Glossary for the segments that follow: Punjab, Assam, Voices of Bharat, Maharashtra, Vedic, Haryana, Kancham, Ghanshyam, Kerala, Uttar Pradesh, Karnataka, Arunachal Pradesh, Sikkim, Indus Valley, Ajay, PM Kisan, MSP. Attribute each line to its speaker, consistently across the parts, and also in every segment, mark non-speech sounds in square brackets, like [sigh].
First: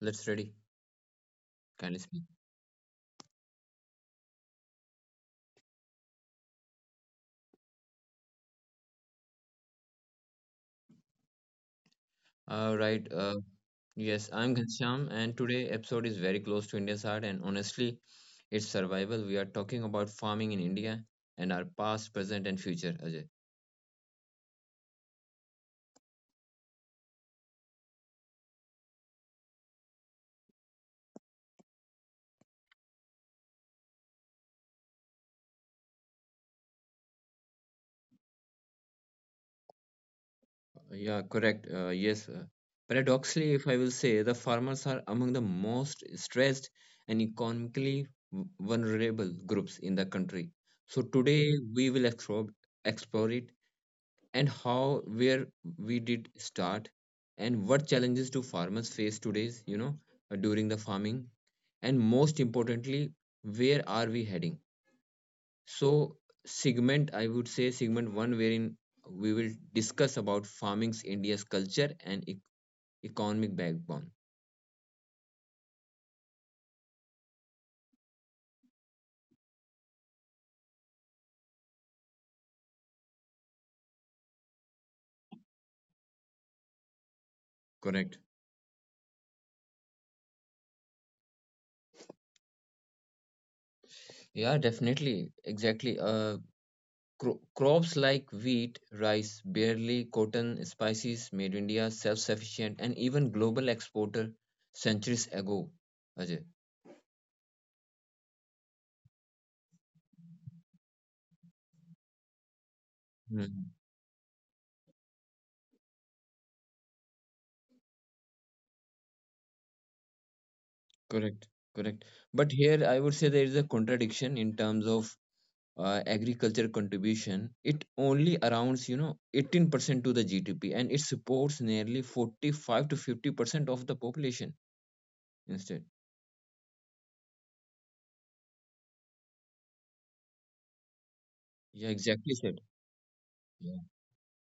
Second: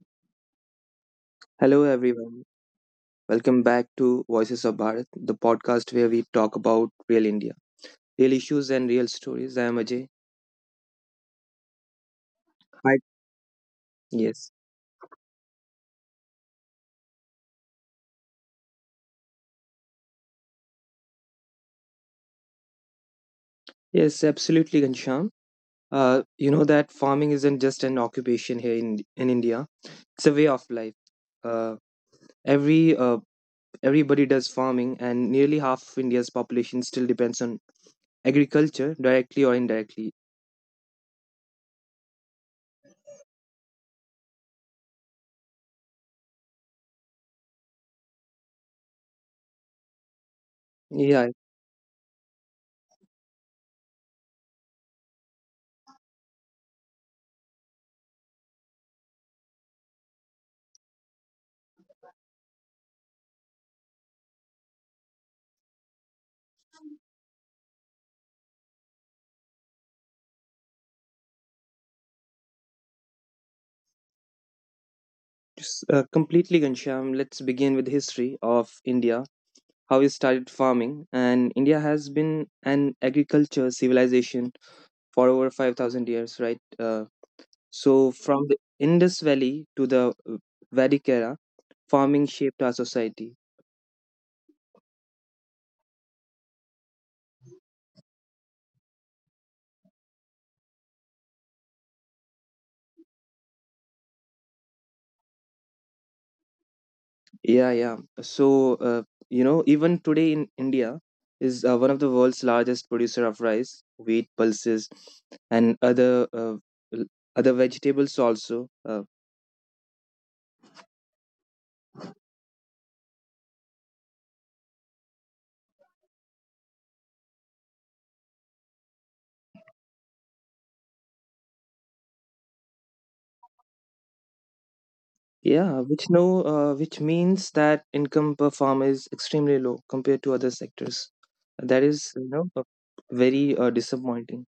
Speaker 1: Let's ready.
Speaker 2: Hello,
Speaker 1: Kindly speak.
Speaker 2: everyone. Welcome back to Voices of Bharat, the podcast where we talk about real India, real issues, and real stories. I am Ajay.
Speaker 1: All
Speaker 2: Hi.
Speaker 1: right. Yes,
Speaker 2: Yes.
Speaker 1: I'm Ghanshyam, and today episode is very close to India's heart, and honestly, it's survival. We are talking about farming in India and our past, present, and future. Ajay.
Speaker 2: Yes, absolutely, Gansham. You know that farming isn't just an occupation here in India, it's a way of life. Uh, every uh, Everybody does farming, and nearly half of India's population still depends on agriculture, directly or indirectly.
Speaker 1: Yeah, correct. Yes. Paradoxically, if I will say, the farmers are among the most stressed and economically vulnerable groups in the country. So
Speaker 2: Yeah,
Speaker 1: today we will explore it and how where we did start and what challenges do farmers face today's during the farming, and most importantly, where are we heading? So segment, I would say, segment 1 wherein we will discuss about farming's, India's culture and economic backbone.
Speaker 2: just, completely, Gansham. Let's begin with history of India how he started farming. And India has been an agriculture civilization for over 5,000 years, right? So,
Speaker 1: Correct.
Speaker 2: from the Indus Valley to the Vedic era, farming shaped our society.
Speaker 1: Yeah definitely exactly Crops like wheat, rice, barley, cotton, spices made India self sufficient and even global exporter centuries ago. Ajay.
Speaker 2: Yeah, yeah. So, uh, you know, even today in India is one of the world's largest producer of
Speaker 1: Mhm.
Speaker 2: rice, wheat, pulses, and other l- other vegetables also.
Speaker 1: Correct, correct. But here I would say there is a contradiction in terms of agriculture contribution. It only arounds, you know, 18% to the GDP, and it supports nearly 45 to 50% of the population
Speaker 2: Yeah,
Speaker 1: instead.
Speaker 2: which no, Which means that income per farm is extremely low compared to other sectors. That
Speaker 1: Yeah,
Speaker 2: is, you
Speaker 1: exactly
Speaker 2: know,
Speaker 1: said.
Speaker 2: a- very disappointing.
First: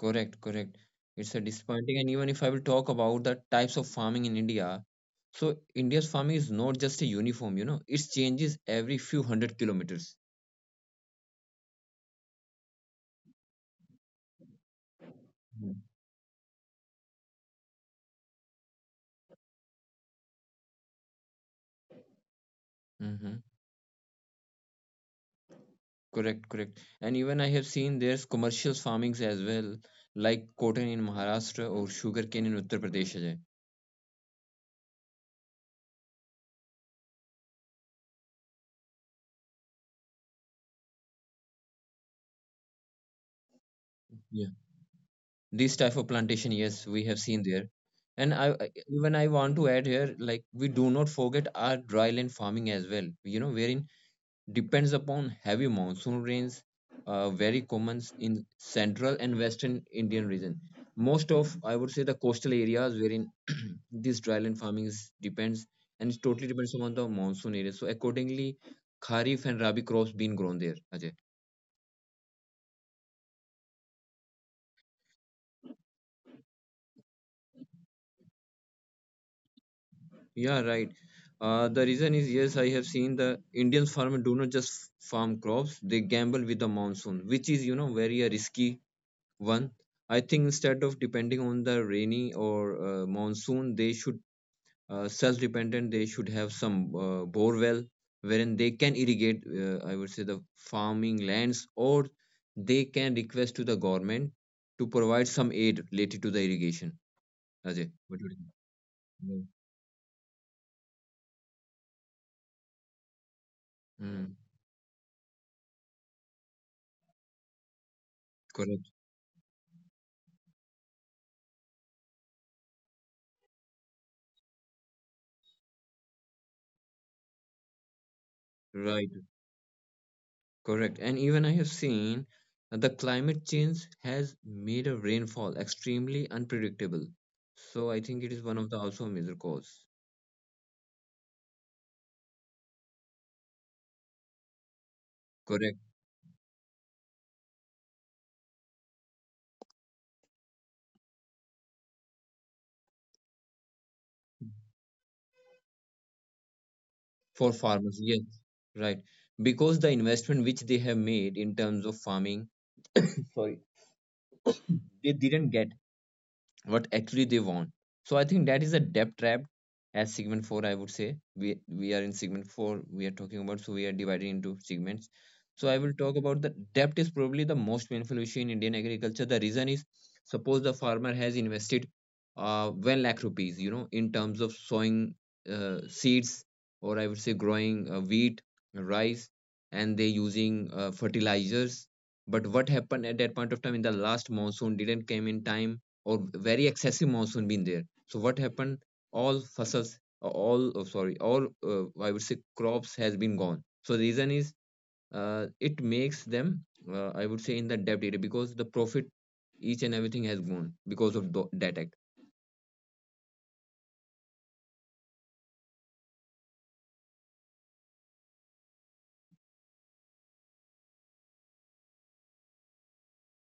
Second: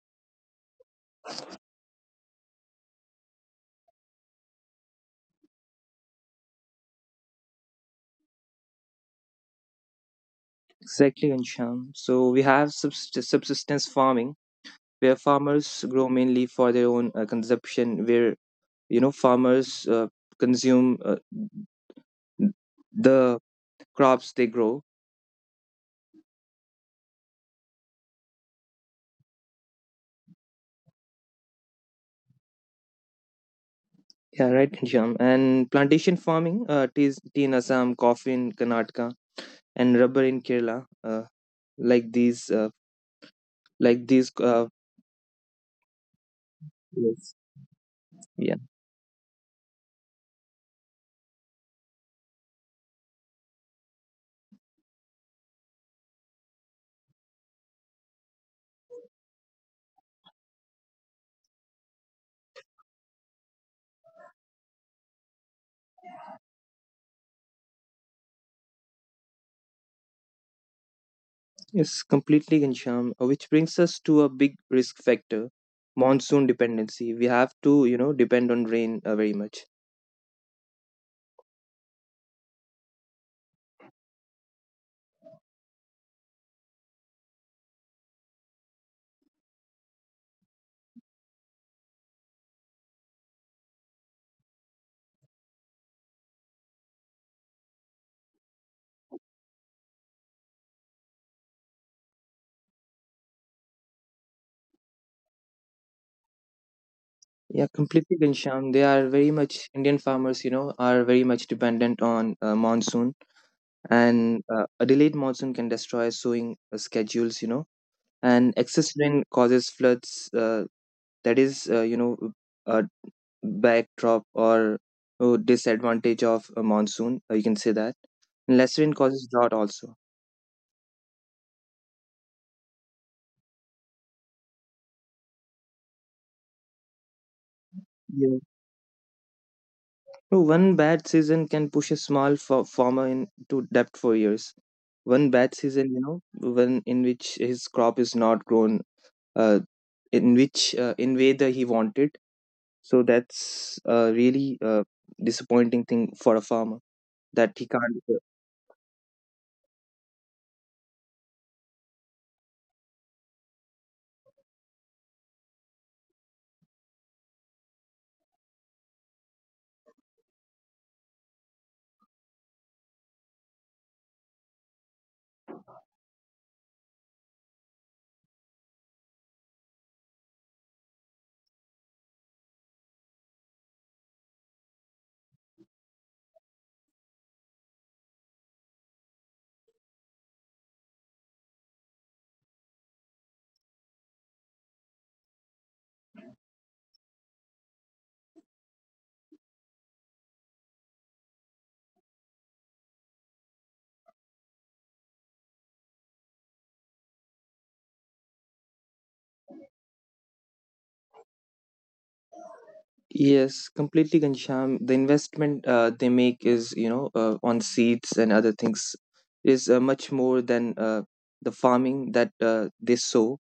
Speaker 1: Correct. It's a disappointing. And even if I will talk about the types of farming in India, so India's farming is not just a uniform, you know, it changes every few hundred kilometers.
Speaker 2: Exactly, Ansham. So we have subsistence farming, where farmers grow mainly for their own consumption. Where you know farmers consume
Speaker 1: Mm-hmm.
Speaker 2: the crops they grow.
Speaker 1: Correct. And even I have seen there's commercial farmings as well, like cotton in Maharashtra or sugarcane in Uttar Pradesh. Ajay.
Speaker 2: Yeah, right, Ansham. And plantation farming, tea in Assam, coffee in Karnataka, and rubber in Kerala. Like these. Like these
Speaker 1: Yeah. This type of plantation, yes, we have
Speaker 2: yes
Speaker 1: seen there. And
Speaker 2: yeah
Speaker 1: even I want to add here, like we do not forget our dryland farming as well. You know, wherein depends upon heavy monsoon rains, very common in central and western Indian region. Most of, I would say, the coastal areas wherein [clears throat] this dryland farming is, depends, and it totally depends upon the monsoon area. So accordingly, kharif and rabi crops being grown there. Ajay.
Speaker 2: yes Completely, Ghanshyam, which brings us to a big risk factor: monsoon dependency. We have to, you know, depend on rain very much.
Speaker 1: Yeah, right. The reason is, yes, I have seen the Indian farmers do not just farm crops; they gamble with the monsoon, which is very risky. One, I think instead of depending on the rainy or monsoon, they should self-dependent. They should have some bore well wherein they can irrigate. I would say the farming lands, or they can request to the government to provide some aid related to the irrigation.
Speaker 2: Yeah
Speaker 1: Ajay,
Speaker 2: completely,
Speaker 1: what do you
Speaker 2: Ghanshyam, they are very
Speaker 1: think?
Speaker 2: much, Indian farmers, you know, are very much dependent on monsoon,
Speaker 1: Mm. Mm,
Speaker 2: and a delayed monsoon can destroy sowing schedules, you know, and
Speaker 1: correct.
Speaker 2: excess rain causes floods. That is You know, a backdrop or disadvantage of a monsoon, you can say that. Lesser rain
Speaker 1: Right.
Speaker 2: causes drought also.
Speaker 1: Correct. And even I have seen that the climate change has made a rainfall extremely unpredictable. So I think it
Speaker 2: Yeah.
Speaker 1: is one of the also major cause.
Speaker 2: So one bad season can push a small farmer into debt for years. One bad
Speaker 1: Correct.
Speaker 2: season, you know, one in which his crop is not grown, uh, in way that he wanted. So that's a really disappointing thing for a farmer
Speaker 1: For
Speaker 2: that he
Speaker 1: farmers,
Speaker 2: can't. Uh,
Speaker 1: yes. Right. Because the investment which they have made in terms of farming, sorry, [coughs] they didn't get what actually they want. So I think that is a debt trap. As segment 4, I would say we are in segment 4. We are talking about, so we are divided into segments. So I will talk about the debt is probably the most painful issue in Indian agriculture. The reason is, suppose the farmer has invested one lakh rupees, you know, in terms of sowing seeds, or I would say growing wheat, rice, and they using fertilizers. But what happened at that point of time, in the last monsoon didn't came in time, or very excessive monsoon been there. So what happened, all fossils all oh, sorry all I would say crops has been gone. So the reason is, it makes them, I would say, in the debt area, because the profit, each and everything has gone because of that act.
Speaker 2: yes, completely, Gansham. The investment they make is, you know, on seeds and other things is much more than the farming that they sow,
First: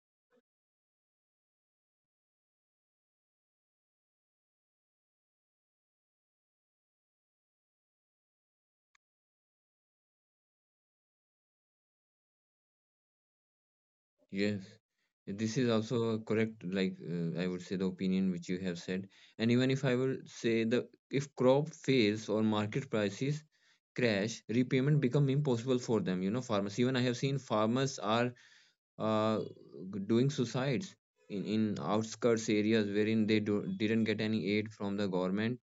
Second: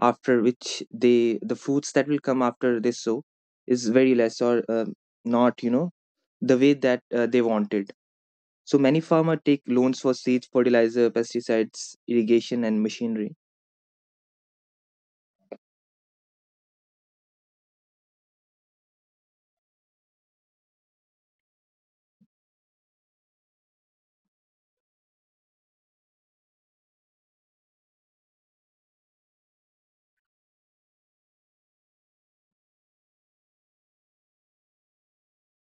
Speaker 2: after which they, the fruits that will come after they sow, is very less or not, you know, the way that they wanted. So many farmers take loans for seeds, fertilizer, pesticides, irrigation, and machinery.
Speaker 1: Yes, this is also correct, like, I would say the opinion which you have said. And even if I will say, the if crop fails or market prices crash, repayment become impossible for them. You know, farmers, even I have seen farmers are uh, doing suicides in outskirts areas wherein they didn't get any aid from the government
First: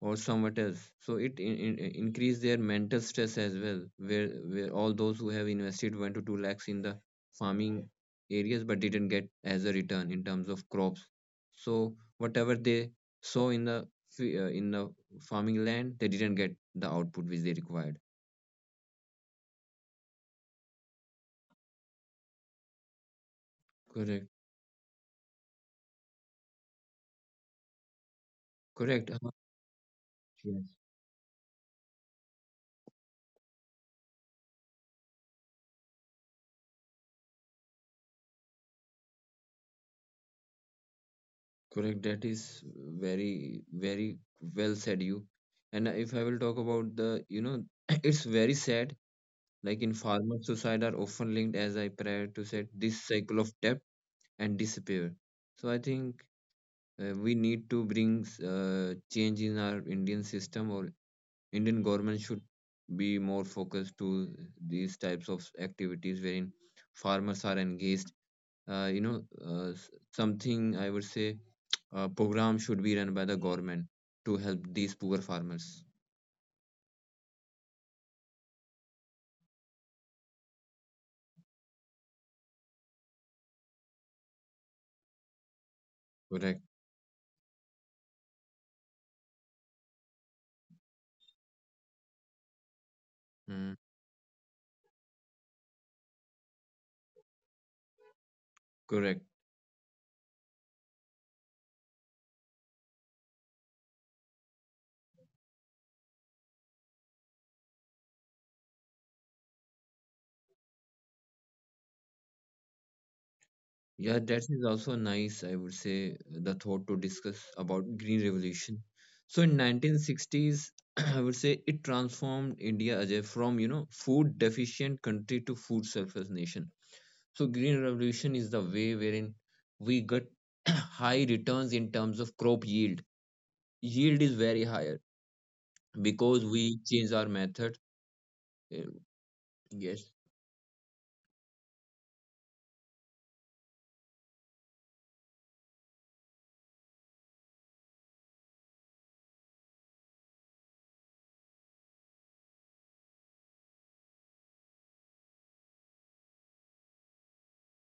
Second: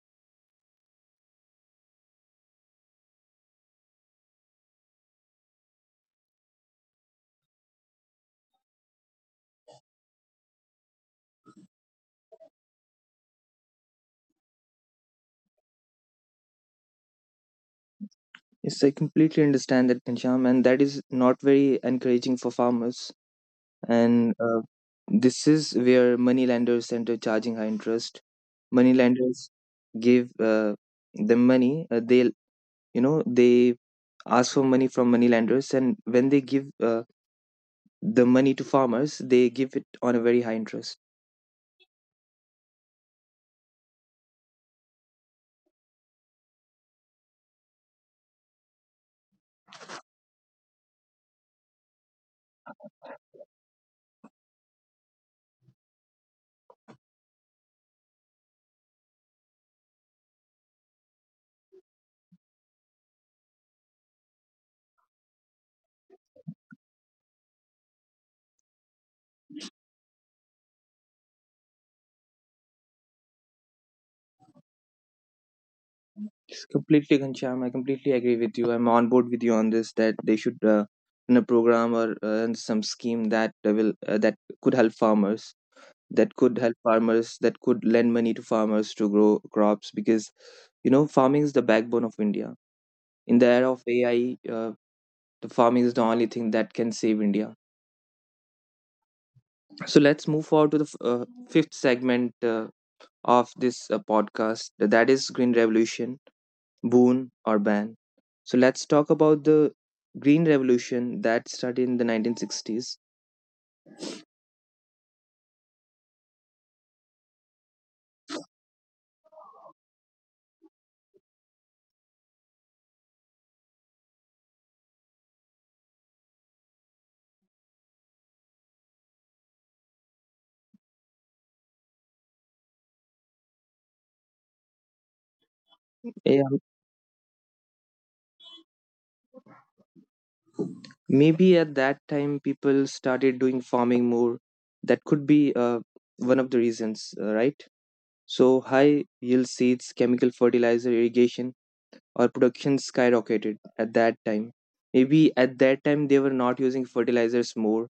Speaker 1: or somewhat else. So it increased their mental stress as well, where all those who have invested 1 to 2 lakhs in the farming areas but didn't get as a return in terms of crops. So whatever they sow in the farming land, they didn't get the output which they required.
Speaker 2: Yes, I completely understand that, Gansham, and that is not very encouraging for farmers,
Speaker 1: Correct.
Speaker 2: and this is where money lenders enter, charging high interest. Money
Speaker 1: Correct.
Speaker 2: lenders give
Speaker 1: Uh,
Speaker 2: them money, they, you know, they ask for money from money lenders, and when they give the money to farmers, they give it on a very high interest.
Speaker 1: Correct. That is very, very well said you. And if I will talk about the, you know, [clears throat] it's very sad. Like in farmers, suicide are often linked, as I prior to said, this cycle of debt and disappear. So I think we need to bring change in our Indian system, or Indian government should be more focused to these types of activities wherein farmers are engaged, something I would say program should be run by the government to help these poor farmers.
Speaker 2: It's completely Ghanshyam, I completely agree with you, I'm on board with you on this, that they should, in a program or some scheme that will could help farmers that could
Speaker 1: Correct.
Speaker 2: help farmers, that could lend money to farmers to grow crops, because you know farming is the backbone of India in the era
Speaker 1: Mm,
Speaker 2: of AI. uh, the farming is the only thing that can save India.
Speaker 1: correct.
Speaker 2: So let's move forward to the fifth segment of this podcast, that is green revolution, boon or ban. So let's talk about the green revolution that started in the 1960s.
Speaker 1: Yeah, that is also nice, I would say, the thought to discuss about green revolution. So in 1960s, [clears throat] I would say it transformed India, Ajay, from, you know, food deficient country to food surplus nation. So green revolution is the way wherein we get [clears throat] high returns in terms of crop yield. Yield is very higher because we change our method. eh, Yes,
Speaker 2: Maybe at that time people started doing farming more. That could be one of the reasons, right? So high yield seeds, chemical fertilizer, irrigation, or production skyrocketed at that time. Maybe at that time they were not using fertilizers more.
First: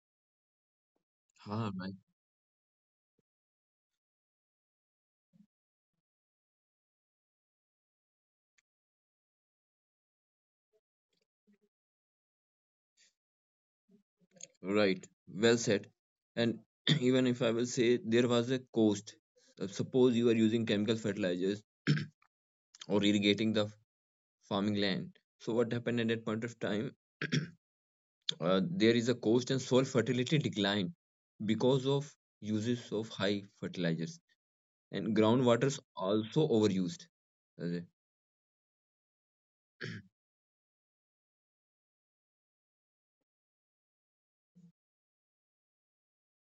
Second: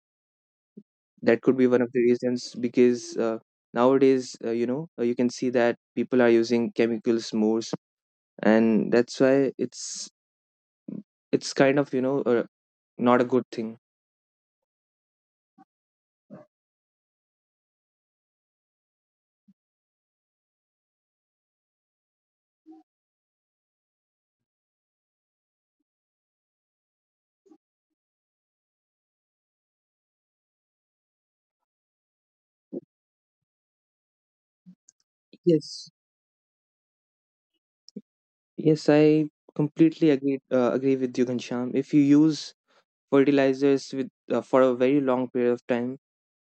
Speaker 2: That could be
Speaker 1: ah,
Speaker 2: one of the reasons, because nowadays, you know, you can see that people are using chemicals more, and that's why it's kind of, you know, not a good thing.
Speaker 1: right, right, well said. And [clears throat] even if I will say there was a cost. Suppose you are using chemical fertilizers [clears throat] or irrigating the farming land. So what happened at that point of time? [clears throat] Uh, there is a cost and soil fertility decline because of uses of high fertilizers, and groundwaters
Speaker 2: Yes,
Speaker 1: also overused. uh,
Speaker 2: Yes, I completely agree with you, Ghanshyam. If you use fertilizers with for a very long period of time,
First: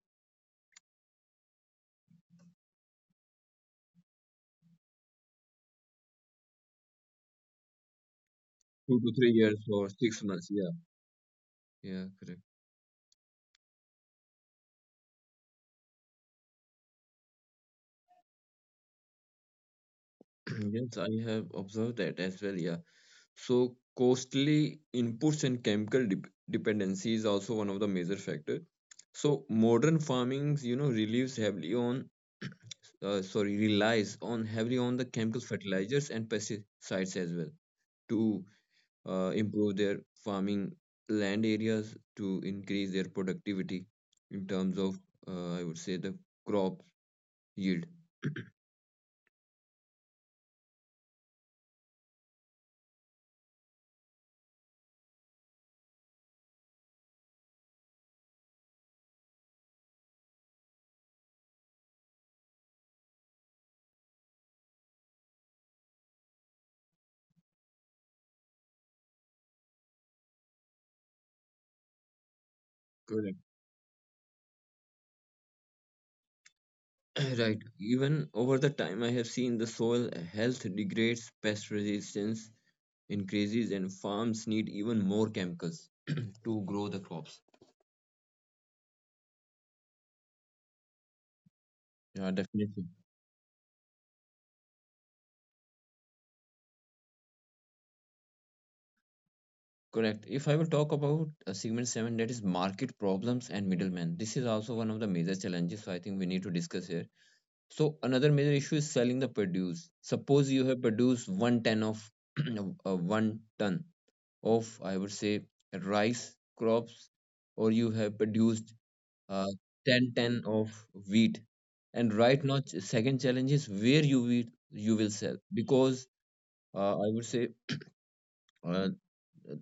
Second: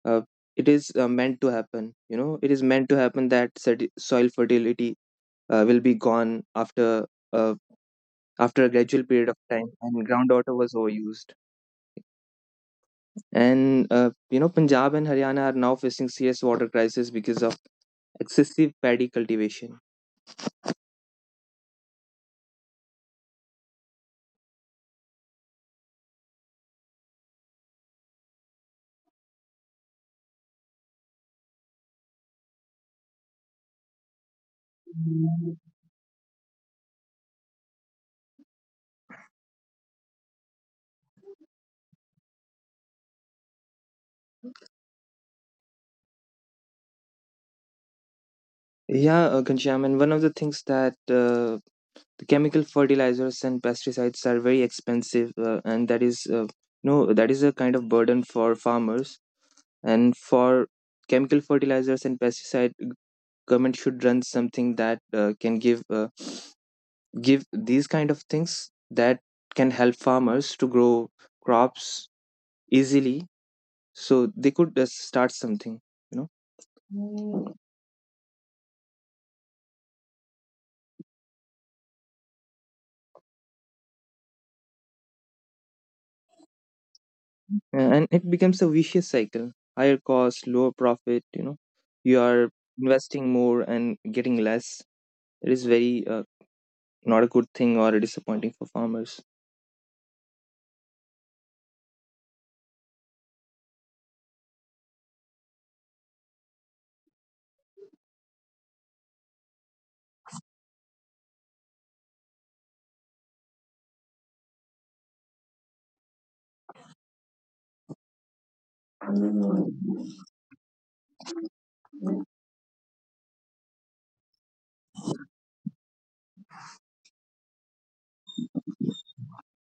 Speaker 2: uh, it is meant to happen. You know, it is meant to happen that soil fertility will be gone after uh, after a
Speaker 1: Two
Speaker 2: gradual
Speaker 1: to
Speaker 2: period
Speaker 1: three
Speaker 2: of
Speaker 1: years
Speaker 2: time,
Speaker 1: or
Speaker 2: and
Speaker 1: 6 months.
Speaker 2: groundwater
Speaker 1: Yeah,
Speaker 2: was overused.
Speaker 1: yeah, correct.
Speaker 2: And, you know, Punjab and Haryana are now facing serious water crisis because of excessive paddy cultivation.
Speaker 1: Yes, I have observed that as well. Yeah. So costly inputs and chemical dependency is also one of the major factor. So modern farming, you know, relies heavily on, [clears throat] relies on heavily on the chemical fertilizers and pesticides as well to improve their farming land areas to increase their productivity in terms of, I would say, the crop yield. [clears throat]
Speaker 2: Yeah, Ghanshyam, and one of the things that the chemical fertilizers and pesticides are very expensive, and that is no, that is a kind of burden for farmers. And for chemical fertilizers and pesticide, government should run something that can give give these kind of things that can help farmers to grow crops easily,
Speaker 1: Correct.
Speaker 2: so they could just start something, you
Speaker 1: [coughs] [clears throat]
Speaker 2: know.
Speaker 1: Right. Even over the time, I have seen the soil health degrades, pest resistance increases, and farms need even more chemicals [coughs] [clears throat] to grow the crops.
Speaker 2: And it becomes a vicious cycle: higher cost, lower profit. You know, you
Speaker 1: Yeah,
Speaker 2: are
Speaker 1: definitely.
Speaker 2: investing more and getting less. It is very not a good thing or disappointing for farmers.
Speaker 1: Correct. If I will talk about segment 7, that is market problems and middlemen. This is also one of the major challenges. So I think we need to discuss here. So another major issue is selling the produce. Suppose you have produced 1 ton of [coughs] [clears throat] 1 ton of, I would say, rice crops, or you have produced uh, 10 10 of wheat, and right now second challenge is where you will, you will sell, because, I would say uh,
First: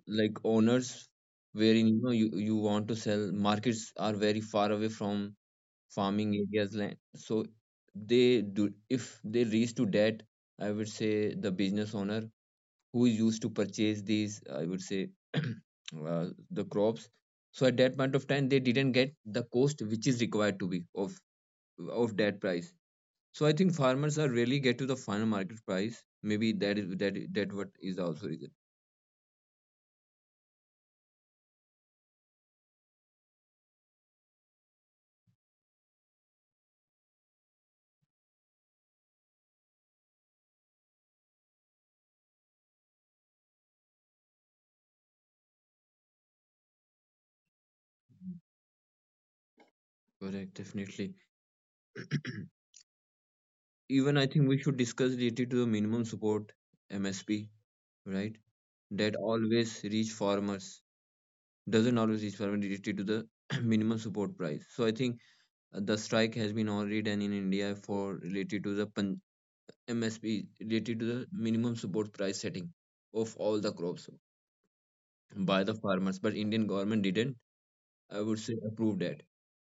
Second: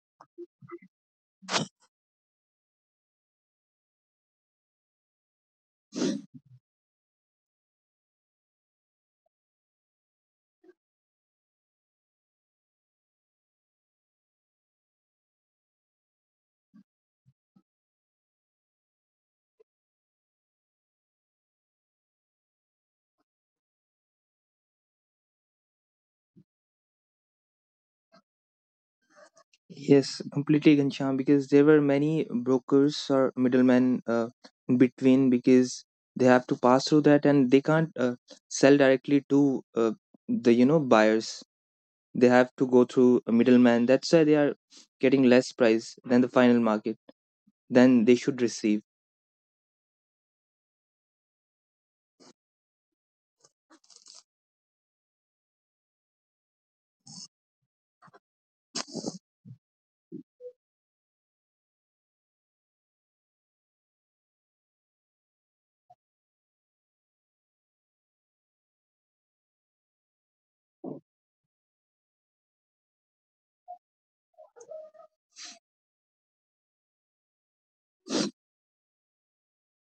Speaker 1: like owners wherein, you know, you want to sell, markets are very far away from farming areas land. So they do, if they reach to that, I would say, the business owner who used to purchase these, I would say, [clears throat] the crops, so at that point of time they didn't get the cost which is required to be of that price. So I think farmers are really get to the final market price. Maybe that is that is- that what is also reason.
Speaker 2: Yes, completely, Ghanshyam, because there were many brokers or middlemen in between, because they have to pass through that and they can't sell directly to the, you know, buyers. They have to go through a middleman. That's why they are getting less price than the final market than they should receive.
Speaker 1: Correct, definitely. [clears throat] Even I think we should discuss related to the minimum support MSP, right? That always reach farmers doesn't always reach farmers related to the [clears throat] minimum support price. So I think the strike has been already done in India for related to the MSP related to the minimum support price setting of all the crops by the farmers, but Indian government didn't, I would say, approved at.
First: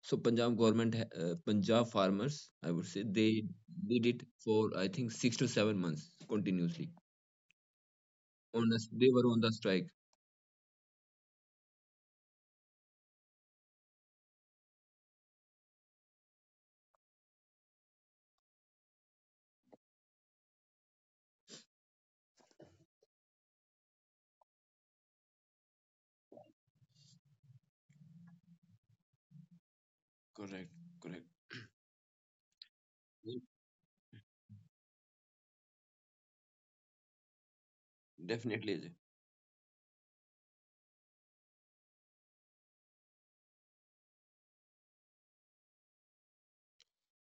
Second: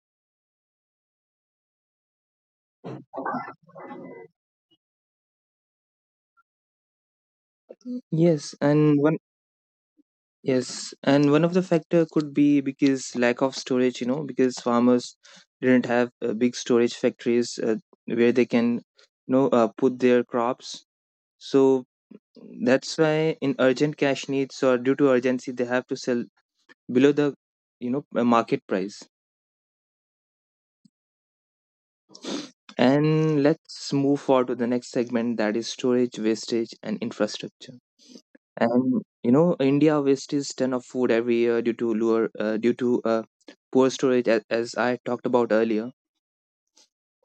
Speaker 1: So Punjab government, Punjab farmers, I would say, they did it for, I think, 6 to 7 months continuously.
Speaker 2: Yes,
Speaker 1: On us,
Speaker 2: and
Speaker 1: they
Speaker 2: one
Speaker 1: were on the strike.
Speaker 2: Yes, and one of the factor could be because lack of storage, you know, because farmers didn't have big storage factories where they can, you know, put their crops. So that's why in urgent cash needs or due to urgency, they have to sell below the, you know, market price.
Speaker 1: Correct, correct. Yeah,
Speaker 2: And let's move forward to the next segment, that is storage, wastage, and infrastructure.
Speaker 1: definitely. Ajay.
Speaker 2: And you know, India wastes ton of food every year due to poor storage, as I talked about earlier.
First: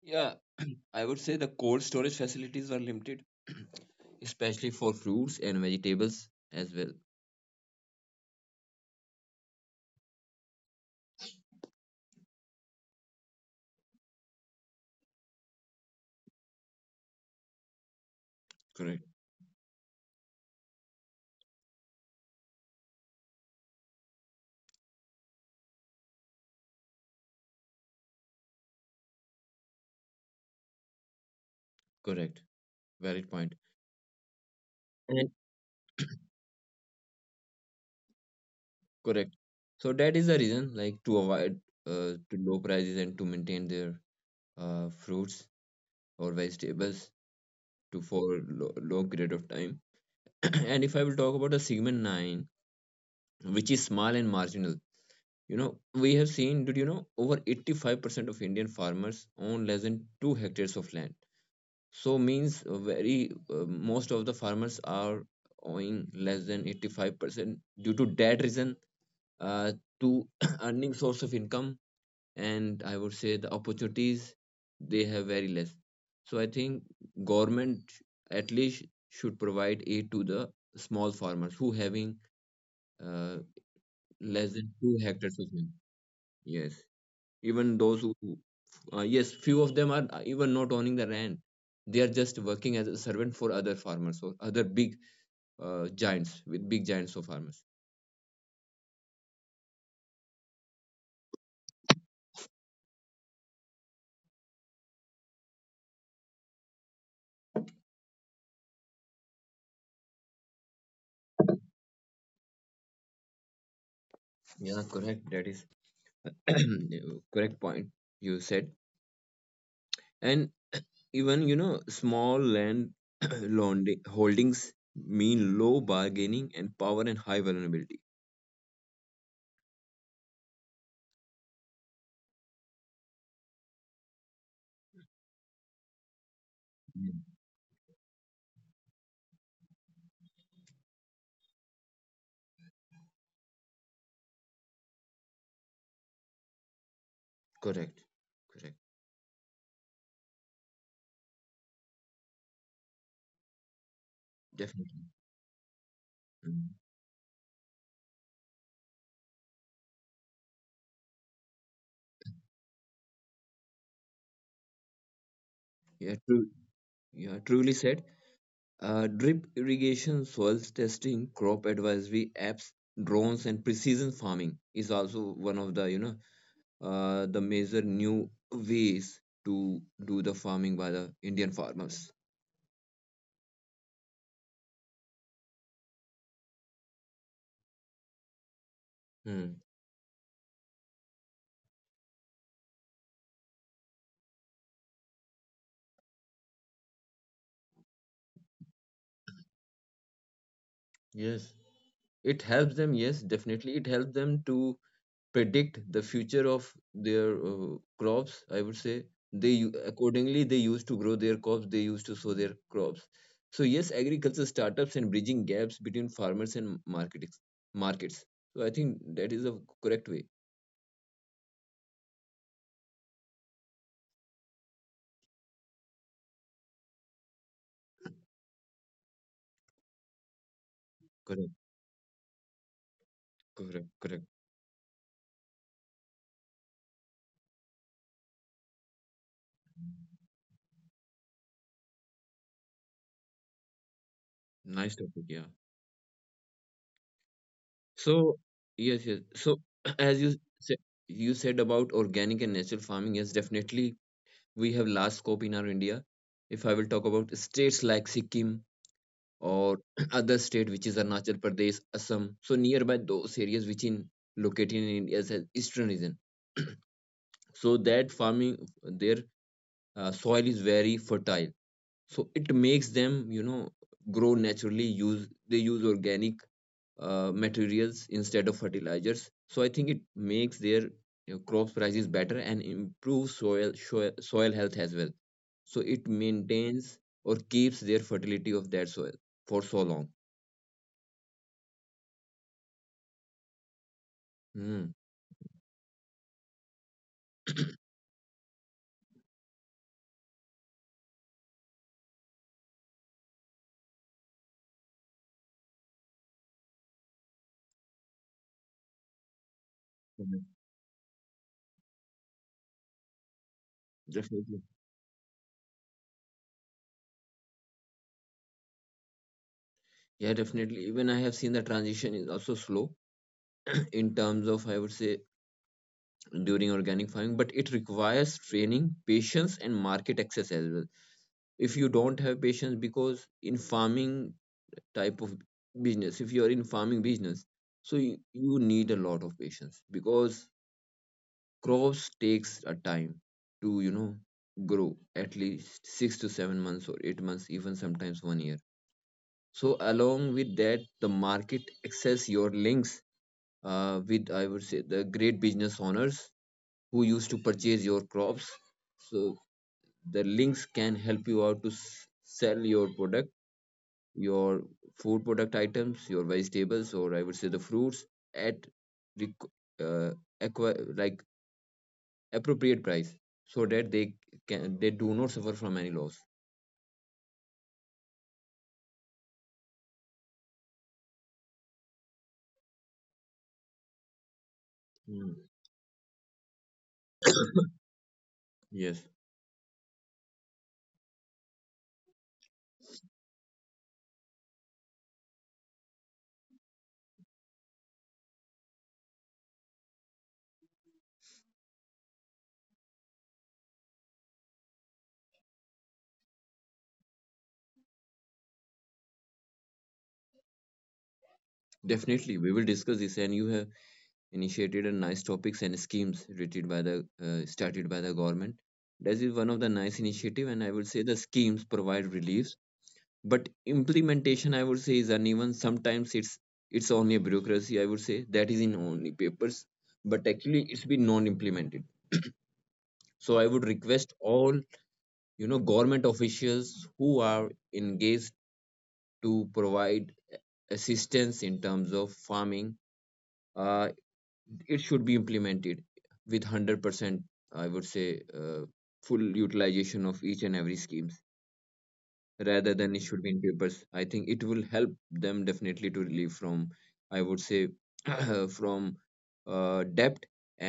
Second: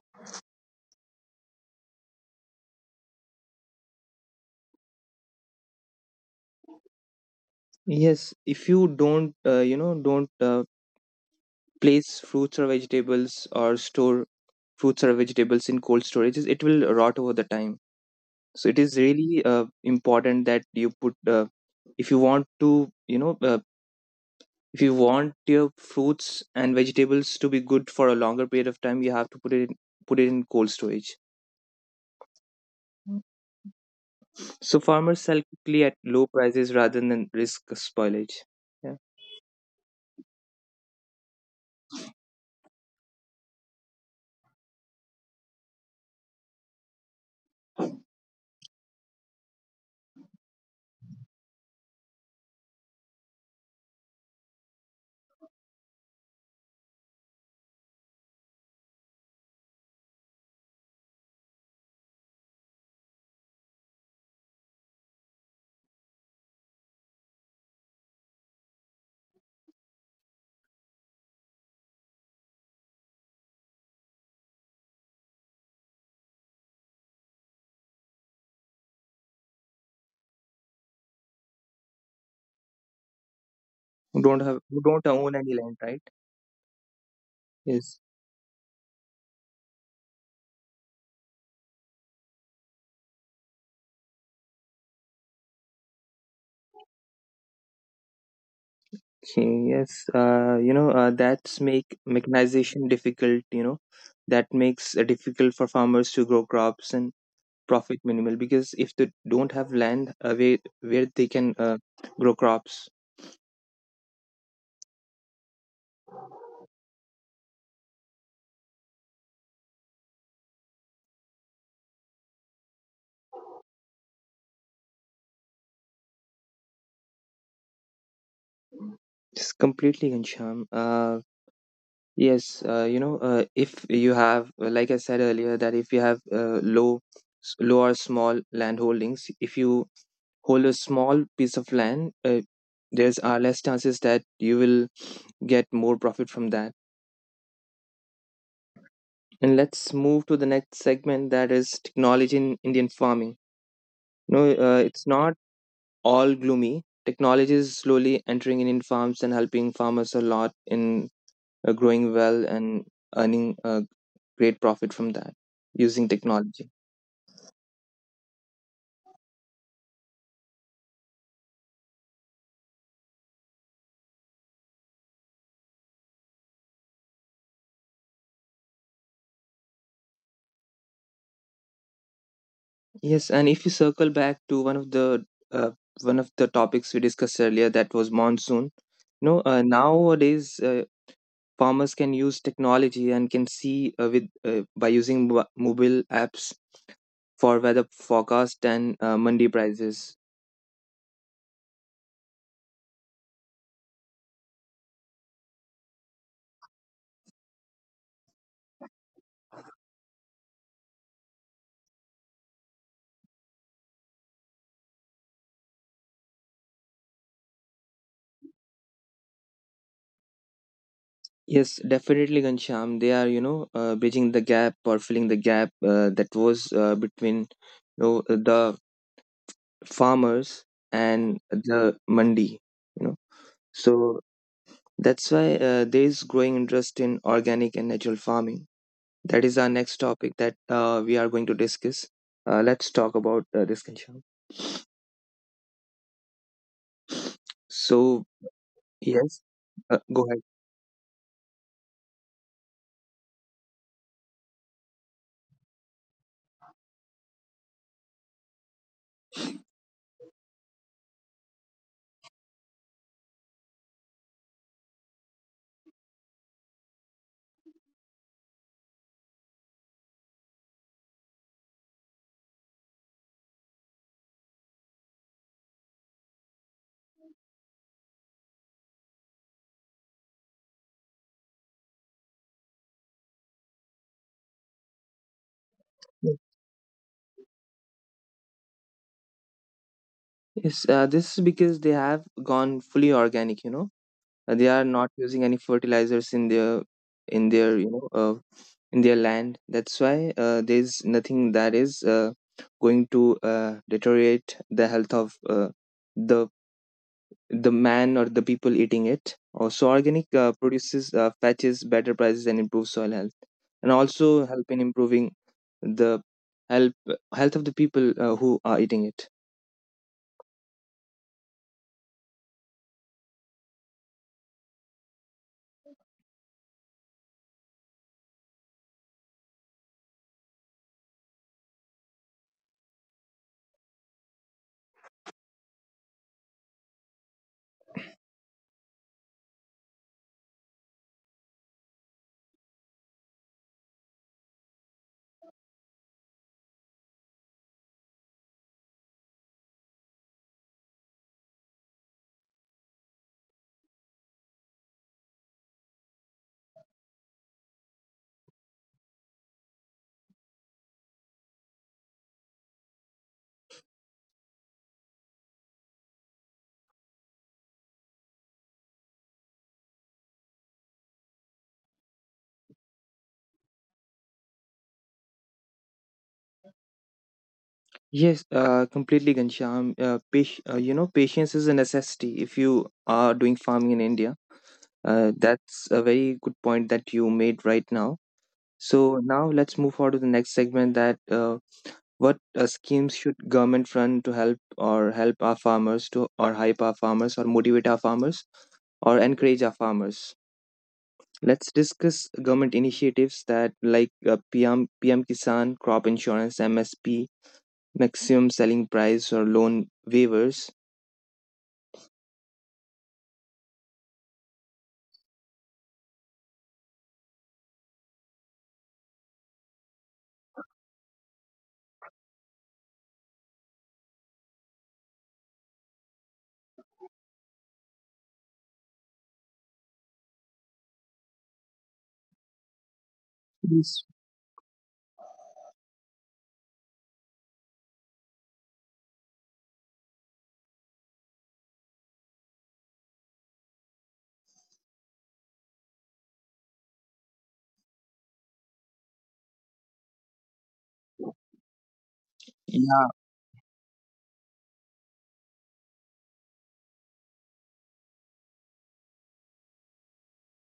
Speaker 1: Yeah, [clears throat] I would say the cold storage facilities were limited. [clears throat] Especially for fruits and vegetables as well.
Speaker 2: Yes, if you don't, you know, don't place fruits or vegetables or store fruits or vegetables in cold storages, it will rot over the time. So it is
Speaker 1: Correct.
Speaker 2: really important that you put, if you want to, you know, if you want your fruits and vegetables to be good for a longer period of time, you have to put it in cold storage.
Speaker 1: Correct. Valid point.
Speaker 2: So farmers
Speaker 1: And
Speaker 2: sell quickly at low prices rather than risk spoilage. Yeah,
Speaker 1: correct. So that is the reason, like to avoid to low prices and to maintain their fruits or vegetables to for long period of time. [clears throat] And if I will talk about the segment 9, which is small and marginal, you know, we have seen, did you know, over 85% of Indian farmers own less than 2 hectares of land. So means very most of the farmers are owing less than 85% due to that reason, uh, to [clears throat] earning source of income. And I would say the opportunities they have very less. So I think government at least should provide aid to the small farmers who having uh, less than
Speaker 2: who
Speaker 1: 2
Speaker 2: don't own
Speaker 1: hectares of
Speaker 2: any
Speaker 1: land.
Speaker 2: land, right?
Speaker 1: Yes, even
Speaker 2: Yes,
Speaker 1: those who yes, few of them are even not owning the land. They are just working as a servant for other farmers or other big, giants, with big giants of farmers.
Speaker 2: okay, yes. That's make mechanization difficult. You know that makes it difficult for farmers to grow crops, and profit minimal, because if they don't have land where they can grow crops,
Speaker 1: Yeah, correct, that is [clears throat] correct point you said. And even, small land [clears throat] holdings mean low bargaining and power and high vulnerability.
Speaker 2: it's completely Gansham. Yes, you know, if you have, like I said earlier, that if you have
Speaker 1: Mm,
Speaker 2: low or small land holdings, if you hold a small piece of land, there's are less chances that you will get more profit from that.
Speaker 1: Correct. Correct.
Speaker 2: And let's move to the next segment, that is technology in Indian farming. No,
Speaker 1: Definitely.
Speaker 2: it's not all
Speaker 1: Mm.
Speaker 2: gloomy. Technology is slowly entering Indian farms and helping farmers a lot in growing well and earning a great profit from that using
Speaker 1: Yeah, true.
Speaker 2: technology.
Speaker 1: Yeah, truly said. Drip irrigation, soil testing, crop advisory apps, drones, and precision farming is also one of the, the major new ways to do the farming by the Indian farmers.
Speaker 2: Yes, and if you circle back to uh, one of the topics we discussed earlier, that was monsoon. No,
Speaker 1: Hmm.
Speaker 2: nowadays farmers can use technology and can see with by using mobile apps for weather forecast and mandi prices.
Speaker 1: Yes. It helps them, yes, definitely. It helps them to predict the future of their crops, I would say. They accordingly they used to grow their crops, they used to sow their crops. So yes, agriculture startups and bridging gaps between farmers and markets. So I think that is a correct way.
Speaker 2: Yes, definitely, Gansham. They are, you know, bridging the gap or filling the gap that was between, you know, the farmers and
Speaker 1: Correct,
Speaker 2: the mandi. You know,
Speaker 1: correct,
Speaker 2: so
Speaker 1: correct.
Speaker 2: that's why there is growing interest in organic and natural farming. That is our next topic that we are going to discuss. Let's talk about this, Kancham.
Speaker 1: Nice topic. Yeah. So,
Speaker 2: So,
Speaker 1: yes, yes.
Speaker 2: yes,
Speaker 1: So [clears throat] as
Speaker 2: go ahead.
Speaker 1: said you said about organic and natural farming, yes, definitely, we have large scope in our India. If I will talk about states like Sikkim or [clears throat] other state which is Arunachal Pradesh, Assam. So nearby those areas which in located in India's eastern region. So that farming, their soil is very fertile. So it makes them, you know, grow naturally. Use, they use organic materials instead of fertilizers. So I think it makes their, you know, crop prices better and improves soil health as well. So it
Speaker 2: Yeah.
Speaker 1: maintains or keeps their fertility of that soil for so long.
Speaker 2: Yes, this is because they have gone fully organic. You know, they are
Speaker 1: Hmm.
Speaker 2: not using any fertilizers in their in their you know uh, in their land. That's why there is nothing that is going to deteriorate the health of the the man or the people eating it. Also, organic produces fetches better prices and improves soil health, and also
Speaker 1: Definitely.
Speaker 2: help in improving the help health of the people who are eating it.
Speaker 1: Yeah, definitely. Even I have seen the transition is also slow [clears throat] in terms of, I would say, during organic farming, but it requires training, patience, and market access as well. If you don't have patience, because in farming type of business, if you are in farming business, so you need a lot of patience because crops takes a time to, you know, grow at least 6 to 7 months or 8 months, even sometimes 1 year. So along with that, the market access, your links with, I would say, the great business owners who used to purchase your crops. So the links can help you out to sell your product, your food product items, your vegetables, or I would say the fruits at requ- uh, like appropriate price, so that they can, they do not suffer from any loss.
Speaker 2: Yes, completely, Gansham. You know, patience is a necessity if you are doing farming in India.
Speaker 1: Hmm.
Speaker 2: That's a very good point that you made right now.
Speaker 1: Yes,
Speaker 2: So now let's move on to the next segment that what schemes should government run to help or help our farmers to or hype our farmers or motivate our farmers or encourage our farmers? Let's discuss government initiatives that like PM Kisan, crop insurance, MSP, maximum selling price, or loan waivers.
Speaker 1: definitely. We will discuss this, and you have initiated a nice topics and schemes rated by the, started by the government. That is one of the nice initiative, and I would say the schemes provide reliefs, but implementation, I would say, is uneven. Sometimes it's only a bureaucracy, I would say, that is in only papers, but actually it's been non-implemented. So I would
Speaker 2: Yes.
Speaker 1: request all, you know, government officials who are engaged to provide assistance in terms of farming. uh, it should be implemented with 100%, I would say, full utilization of each and every schemes rather than it
Speaker 2: Yeah.
Speaker 1: should be in papers. I think it will help them, definitely, to relieve from, I would say, [clears throat] from debt.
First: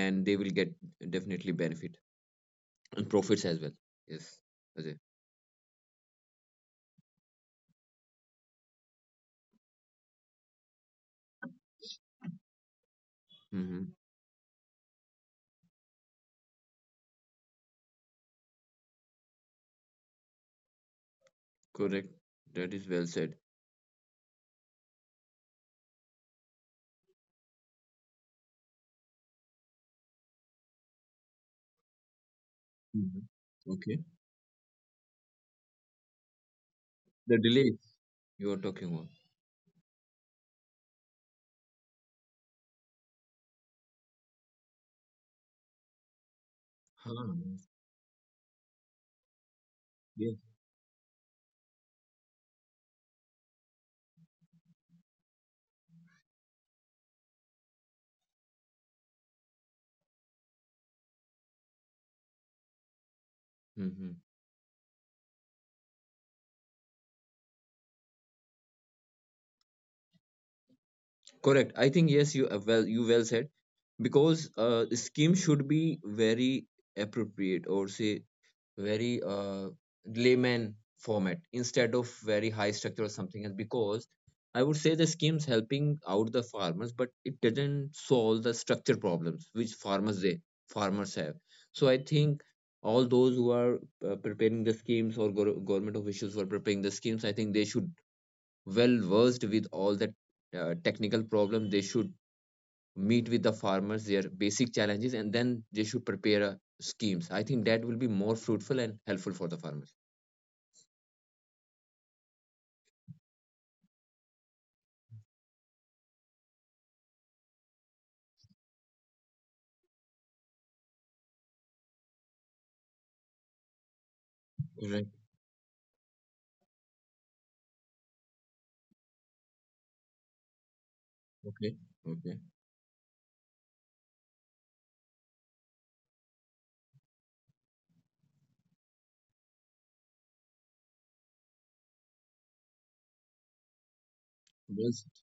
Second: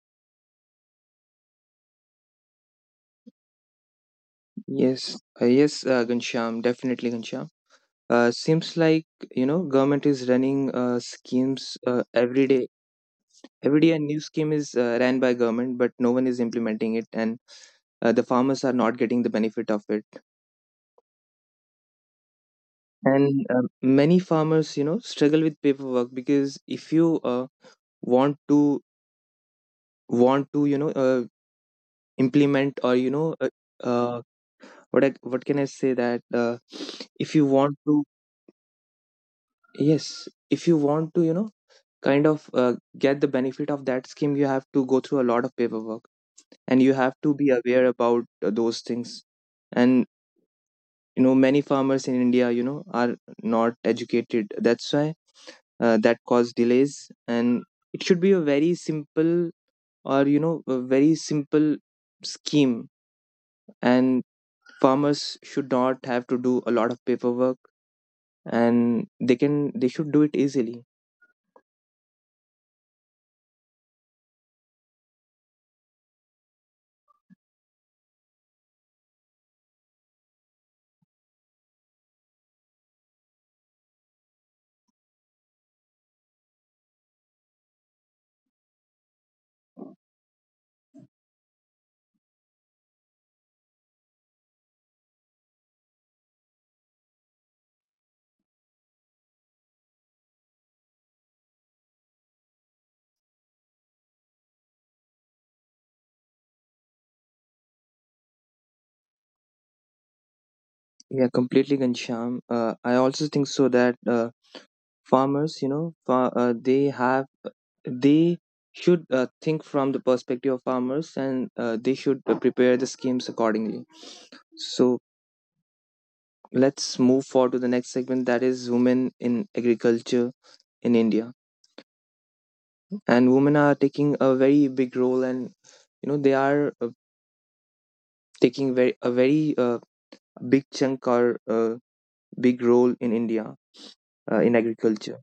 Speaker 1: And they will get definitely benefit and profits as well. Yes, Ajay.
Speaker 2: Yes. Yes. Gansham. Definitely, Gansham. Seems like government is running schemes every day,
Speaker 1: Hmm.
Speaker 2: a new scheme is ran by government, but no one is implementing it, and the farmers are not getting the benefit of it.
Speaker 1: Correct, that is well said.
Speaker 2: And many farmers struggle with paperwork because if you want to want to you know uh, implement or
Speaker 1: Mhm. Okay.
Speaker 2: uh, what can I say that if
Speaker 1: The
Speaker 2: you want
Speaker 1: delays
Speaker 2: to,
Speaker 1: you are talking about.
Speaker 2: yes, if you want to, kind of get the benefit of that scheme, you have to go through a lot of paperwork, and you have
Speaker 1: Huh.
Speaker 2: to be aware about those things. And
Speaker 1: Yes.
Speaker 2: many farmers in india, are not educated. That's why that cause delays. And it should be a very simple, or you know a very simple scheme,
Speaker 1: Hmm.
Speaker 2: and farmers should not have to do a lot of paperwork, and they should do it easily.
Speaker 1: Correct. I think yes, you well, you well said, because the scheme should be very appropriate, or say very layman format instead of very high structure or something else, because I would say the schemes helping out the farmers, but it doesn't solve the structure problems which farmers have. So I think all those who are preparing the schemes or government officials who are preparing the schemes, I think they should well versed with all the technical problems. They should meet with the farmers, their basic challenges, and then they should prepare schemes. I think that will be more fruitful and helpful for the farmers.
Speaker 2: Yeah, completely, gansham. I also think so that farmers, they should think from the perspective of farmers, and they should prepare the schemes accordingly. So
Speaker 1: Correct.
Speaker 2: let's move forward to the next segment, that is women in agriculture in india.
Speaker 1: Okay. Okay.
Speaker 2: And women are taking a very big role, and they are taking very a very big chunk, or big role in india in
Speaker 1: Yes.
Speaker 2: agriculture.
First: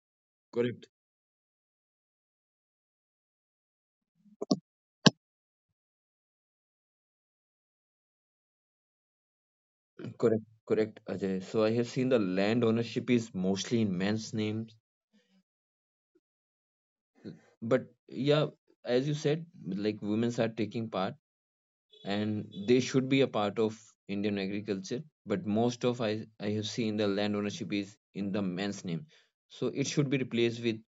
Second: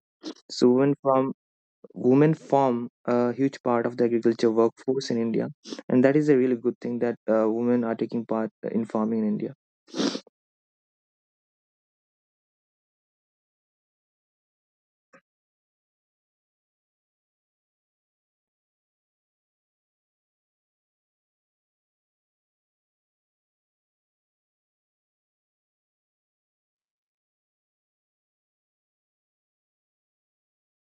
Speaker 2: So
Speaker 1: Correct.
Speaker 2: women form a huge part of the agriculture workforce in India, and that is a really good thing that women are taking part in farming in India.
Speaker 1: Correct, correct, Ajay. So I have seen the land ownership is mostly in men's names, but yeah, as you said, like women's are taking part, and they should be a part of Indian agriculture. But most of, I have seen the land ownership is in the man's name, so it should be replaced with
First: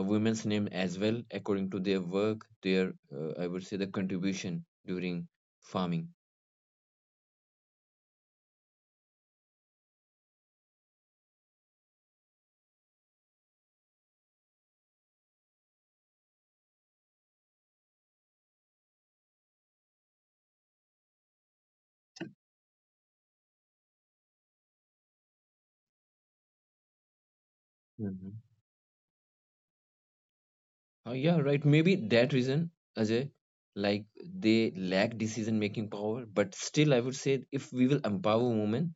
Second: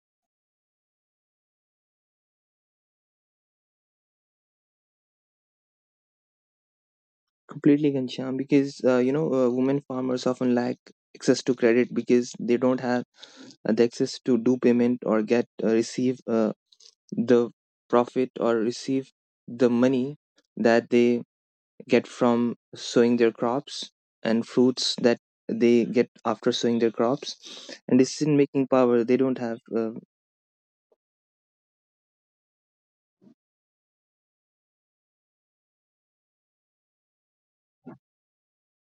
Speaker 1: a woman's name as well, according to their work, their, I would say, the contribution during farming.
Speaker 2: Completely, Ghanshyam, because women farmers often lack access to credit, because they don't have the access to do payment or get, receive, the profit, or receive the money that they get from sowing their crops and fruits that they get after sowing their crops. And decision
Speaker 1: Mhm.
Speaker 2: making power they don't have,
Speaker 1: Yeah, right. Maybe that reason, Ajay, like they lack decision making power. But still, I would say if we will empower women,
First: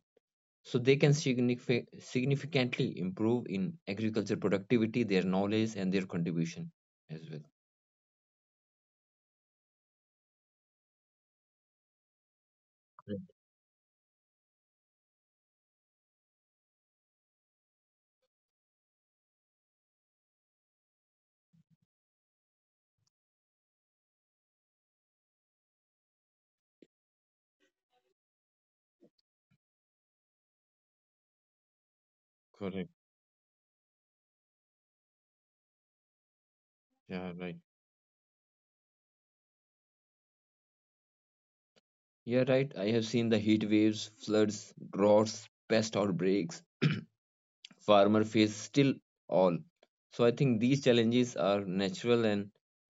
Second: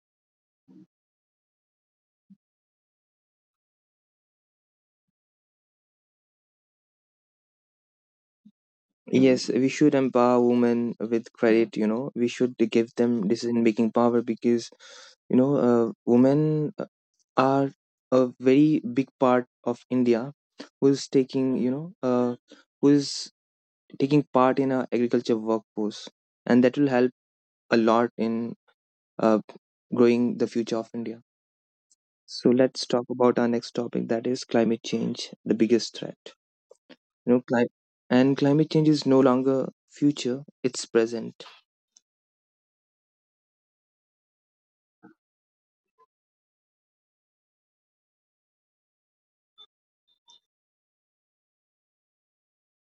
Speaker 1: so they can significantly improve in agriculture productivity, their knowledge and their contribution as well.
Speaker 2: yes, we should empower women with credit. You know, we should give them
Speaker 1: Correct.
Speaker 2: decision making power, because women are a very big part of India, who's taking you know, uh, who's taking part in our agriculture workforce, and that will help a lot in uh, growing the future of India. So let's
Speaker 1: Correct.
Speaker 2: talk about our next topic, that is climate change, the biggest threat. You
Speaker 1: Yeah,
Speaker 2: know,
Speaker 1: right.
Speaker 2: climate change is no longer future; it's present.
Speaker 1: Yeah, right, I have seen the heat waves, floods, droughts, pest outbreaks [clears throat] farmer face still all. So I think these challenges are natural and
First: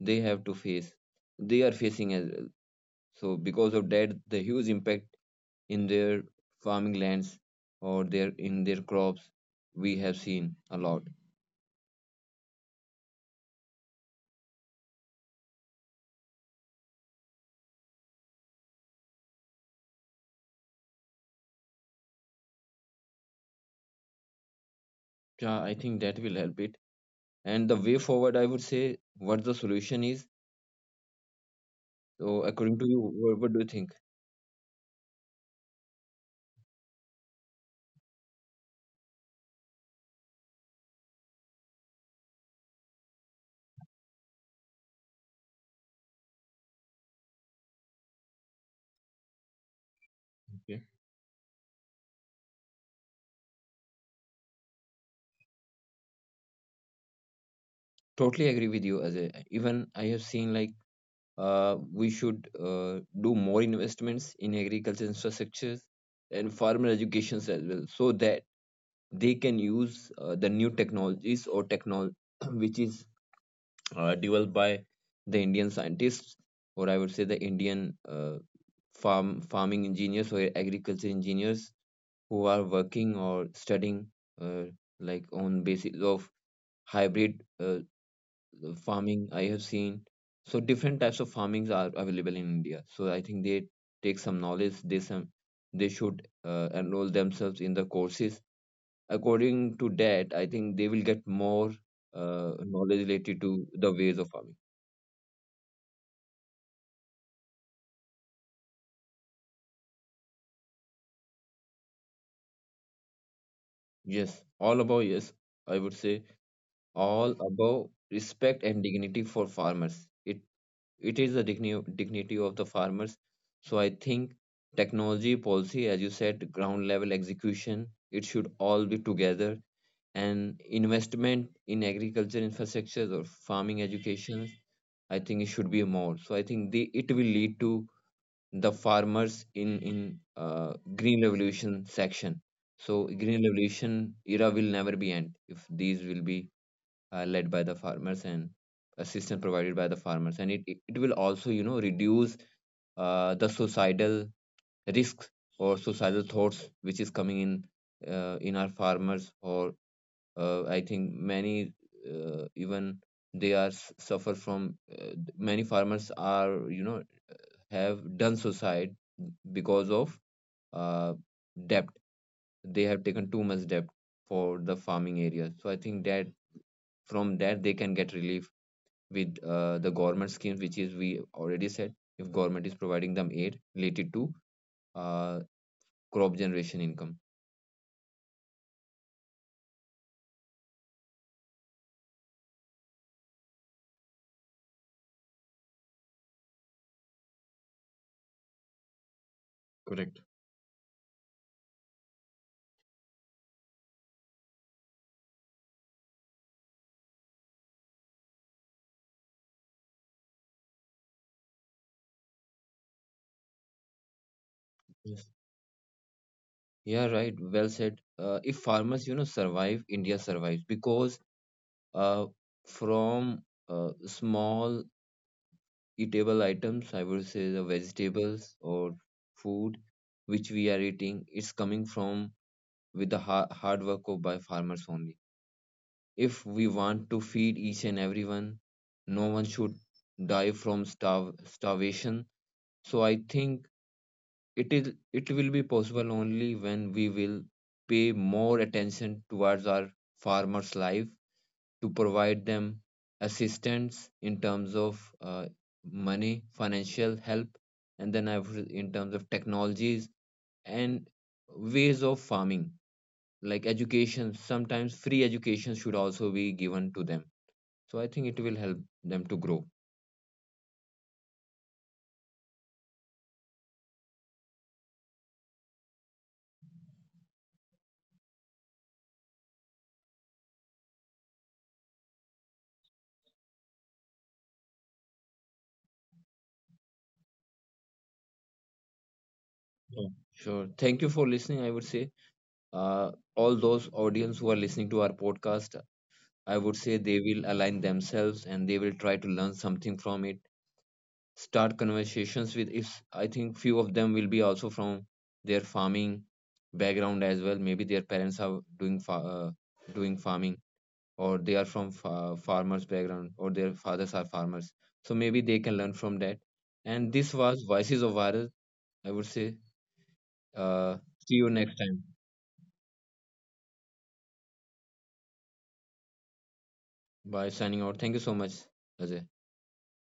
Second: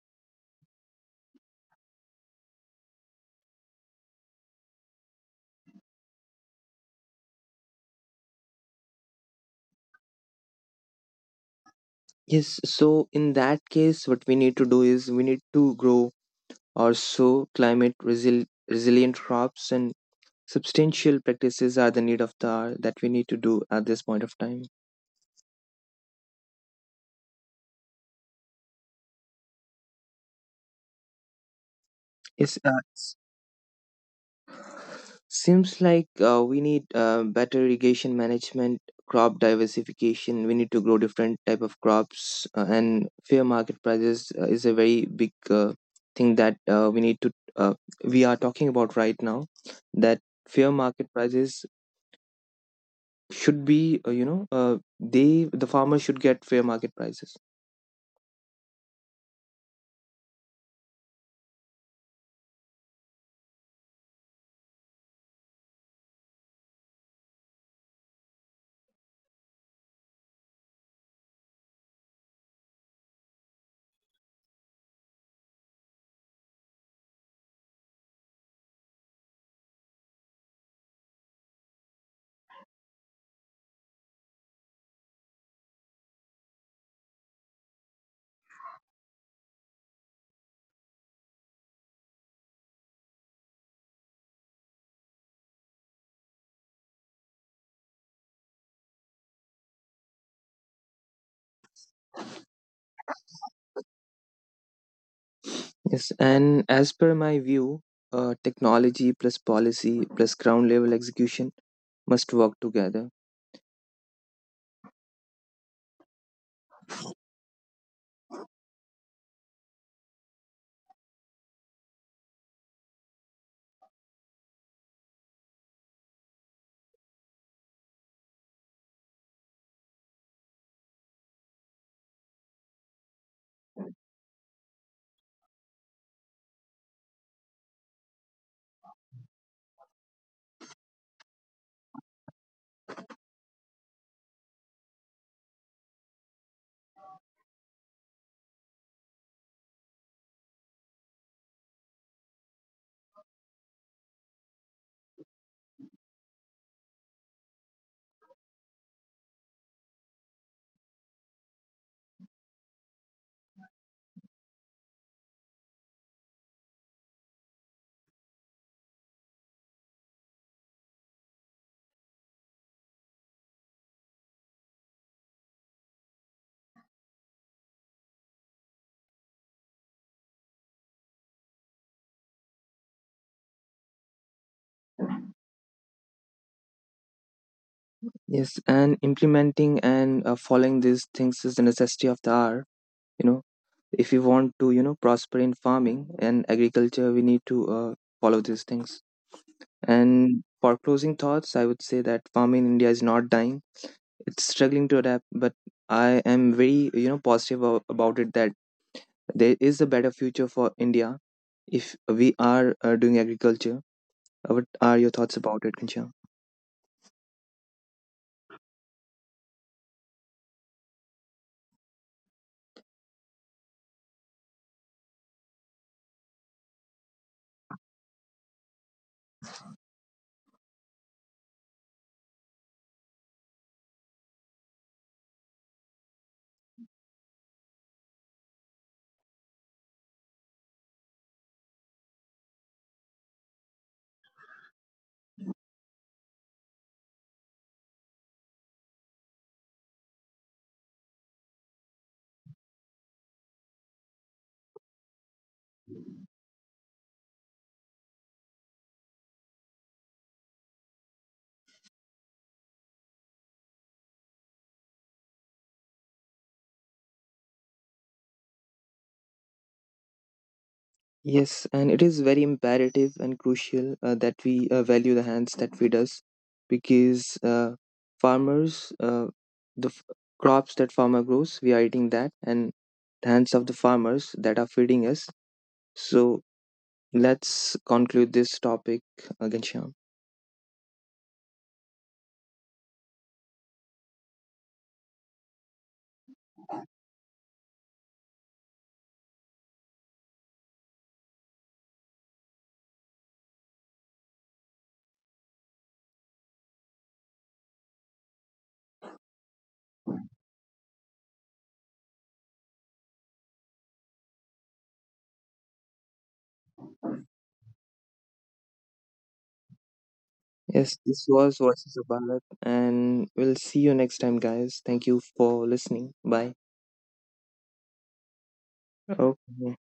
Speaker 1: they have to face, they are facing as well. So because of that, the huge impact in their farming lands or their, in their crops, we have seen a lot.
Speaker 2: Yes, so in that case, what we need to do is we need to grow or sow resilient crops, and substantial practices are the need of the hour that we need to do at this point of time.
Speaker 1: Yeah, I think that will help it. And the way forward, I would say, what the solution is. So,
Speaker 2: Yes,
Speaker 1: according to you, what do you think?
Speaker 2: seems like we need better irrigation management, crop diversification. We need to grow different type of crops, and fair market prices is a very big thing that we need to, we are talking about right now. That fair
Speaker 1: Okay.
Speaker 2: market prices should be the farmers should get fair market prices.
Speaker 1: Totally agree with you, Ajay. Even I have seen like we should do more investments in agriculture infrastructures and farmer educations as well, so that they can use the new technologies or technology [clears throat] which is developed by the Indian scientists, or I would say the Indian, farming engineers or agriculture engineers who are working or studying uh, like on basis of hybrid farming. I have seen so different types of farmings are available in India. So I think they take some knowledge. They some, they should enroll themselves in the courses. According to that, I think they will get more knowledge related to the ways of farming.
Speaker 2: Yes, and as per my view, technology plus policy plus ground level execution must work together.
Speaker 1: Yes, all above, yes. I would say all above respect and dignity for farmers. It is the dignity of the farmers. So I think technology policy, as you said, ground level execution, it should all be together. And investment in agriculture infrastructures or farming education, I think it should be more. So I think the, it will lead to the farmers in green revolution section. So green revolution era will never be end if these will be led by the farmers and assistance provided by the farmers. And it will also, you know, reduce the societal risks or societal thoughts which is coming in our farmers, or I think many even they are suffer from, uh, many farmers are, you know, have done suicide because of uh, debt. They have taken too much debt for the farming area. So I think that from that they can get relief with the government schemes, which is we already said, if government is providing them aid related to uh, crop generation income.
Speaker 2: Yes, and implementing and following these things is the necessity of the hour. You know, if we want to, prosper in farming and agriculture, we need to follow these things.
Speaker 1: Correct.
Speaker 2: And for closing thoughts, I would say that farming in india is not dying, it's struggling to adapt. But I am very, positive about it, that there is a better future for india if we are doing agriculture. What are your
Speaker 1: Yes.
Speaker 2: thoughts about it, kancha?
Speaker 1: Yeah, right. Well said. If farmers, you know, survive, India survives, because uh, from small eatable items, I would say the vegetables or food which we are eating, it's coming from with the hard work of by farmers only. If we want to feed each and everyone, no one should die from starvation. So I think it is, it will be possible only when we will pay more attention towards our farmers' life to provide them assistance in terms of money, financial help, and then I've in terms of technologies and ways of farming, like education. Sometimes free education should also be given to them. So I think it will help them to grow.
Speaker 2: Yes, and it is very imperative and crucial that we value the hands that feed us, because uh, farmers, uh, the f- crops that farmer grows we are eating that, and the hands of the farmers that are feeding us. So let's conclude this topic, Ghanshyam.
Speaker 1: Yeah. Sure. Thank you for listening. I would say all those audience who are listening to our podcast, I would say they will align themselves and they will try to learn something from it. Start conversations with, if I think few of them will be also from their farming background as well. Maybe their parents are doing doing farming, or they are from farmers background, or their fathers are farmers. So maybe they can learn from that. And this was Voices of Viral. I would say uh,
Speaker 2: Yes,
Speaker 1: see
Speaker 2: this
Speaker 1: you
Speaker 2: was
Speaker 1: next time.
Speaker 2: Voices of Bharat, and we'll see you next time, guys. Thank you for listening. Bye.
Speaker 1: Bye. Signing out, thank you so much, Ajay.
Speaker 2: Okay.